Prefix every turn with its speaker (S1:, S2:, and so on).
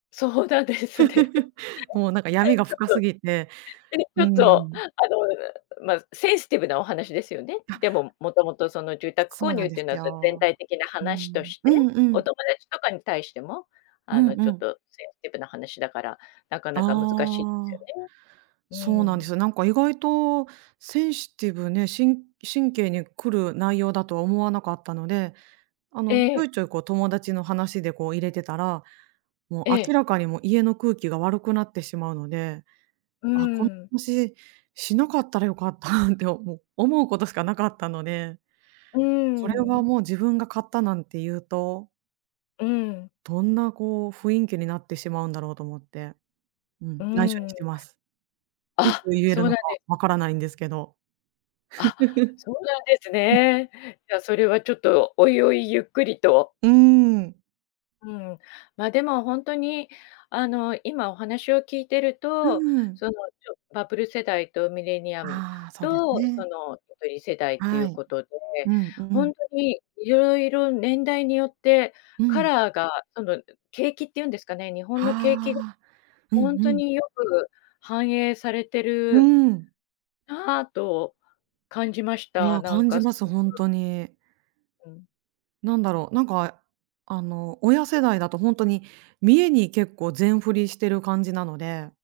S1: そうだですね。
S2: もう、なんか、闇 が
S1: ちょっ
S2: 深す
S1: と、
S2: ぎて、
S1: え、ち
S2: う
S1: ょ
S2: ー
S1: っと、
S2: ん。
S1: あの、うま、センシティブなお話ですよね。で
S2: あ。
S1: も元々、その、住宅
S2: そ
S1: 購
S2: うな
S1: 入
S2: ん
S1: っ
S2: で
S1: ていうの
S2: す
S1: は、そゆ全
S2: よ。
S1: 体的な
S2: うー
S1: 話と
S2: ん、
S1: し
S2: う
S1: て、
S2: んうん。
S1: お友達とかに対しても、
S2: う
S1: あ
S2: ん
S1: の、
S2: う
S1: ちょっ
S2: ん。
S1: とセンシティブな話だから、なかなか難しいです
S2: あ
S1: よ
S2: あ。そう
S1: ね。
S2: なん
S1: うー
S2: で
S1: ん。
S2: すよ。なんか、意外と、センシティブね、しん神経に来る内容だとは思わなかったので、あ
S1: え
S2: の、ちょ
S1: え。
S2: いちょい、こう、友達の話で、こう、入れてたら、もう
S1: え
S2: 明
S1: え。
S2: らかに、も、家の空気が悪くなってしまうので、
S1: うー
S2: あ、この
S1: ん。
S2: 話、しなかったらよかったっておも思うことしかなかったので、
S1: うー
S2: これは
S1: ん。
S2: もう自分が買ったなんて言うと
S1: うーん。
S2: どんな、こう、雰囲気になってしまうんだろうと思って。うん、
S1: うー
S2: 内緒にし
S1: ん。
S2: てます。いつ
S1: あ、
S2: 言え
S1: そ
S2: る
S1: う
S2: の
S1: な
S2: か
S1: んで
S2: 分からないんですけど。
S1: あ、そうなんですね。じゃあ、そ れはちょっと追々ゆっくりと。
S2: うーん。
S1: うん。ま、でも、ほんとに、あの、今お話を聞いてる
S2: うー
S1: と、
S2: ん。
S1: その、ちょバブル世代とミレニアム
S2: ああ、そうです
S1: と、そ
S2: ね。
S1: の、ゆとり世代ってい
S2: は
S1: う
S2: い。
S1: ことで、
S2: うんう
S1: ほん
S2: ん。
S1: とにいろいろ年代によって
S2: う
S1: カ
S2: ん。
S1: ラーが、その、ん、景気っていうんですかね、日本の景気、
S2: はあ。うん
S1: ほん
S2: う
S1: と
S2: ん。
S1: によく反映されて
S2: うー
S1: る
S2: ん。
S1: なあと感じまし
S2: い
S1: た。
S2: や、
S1: なん
S2: 感じ
S1: か。
S2: ます、ほん
S1: [unintelligible]
S2: とに。
S1: うん。
S2: なんだろう、なんか、あえあの、親世代だとほんとに、見栄に結構全振りしてる感じなので。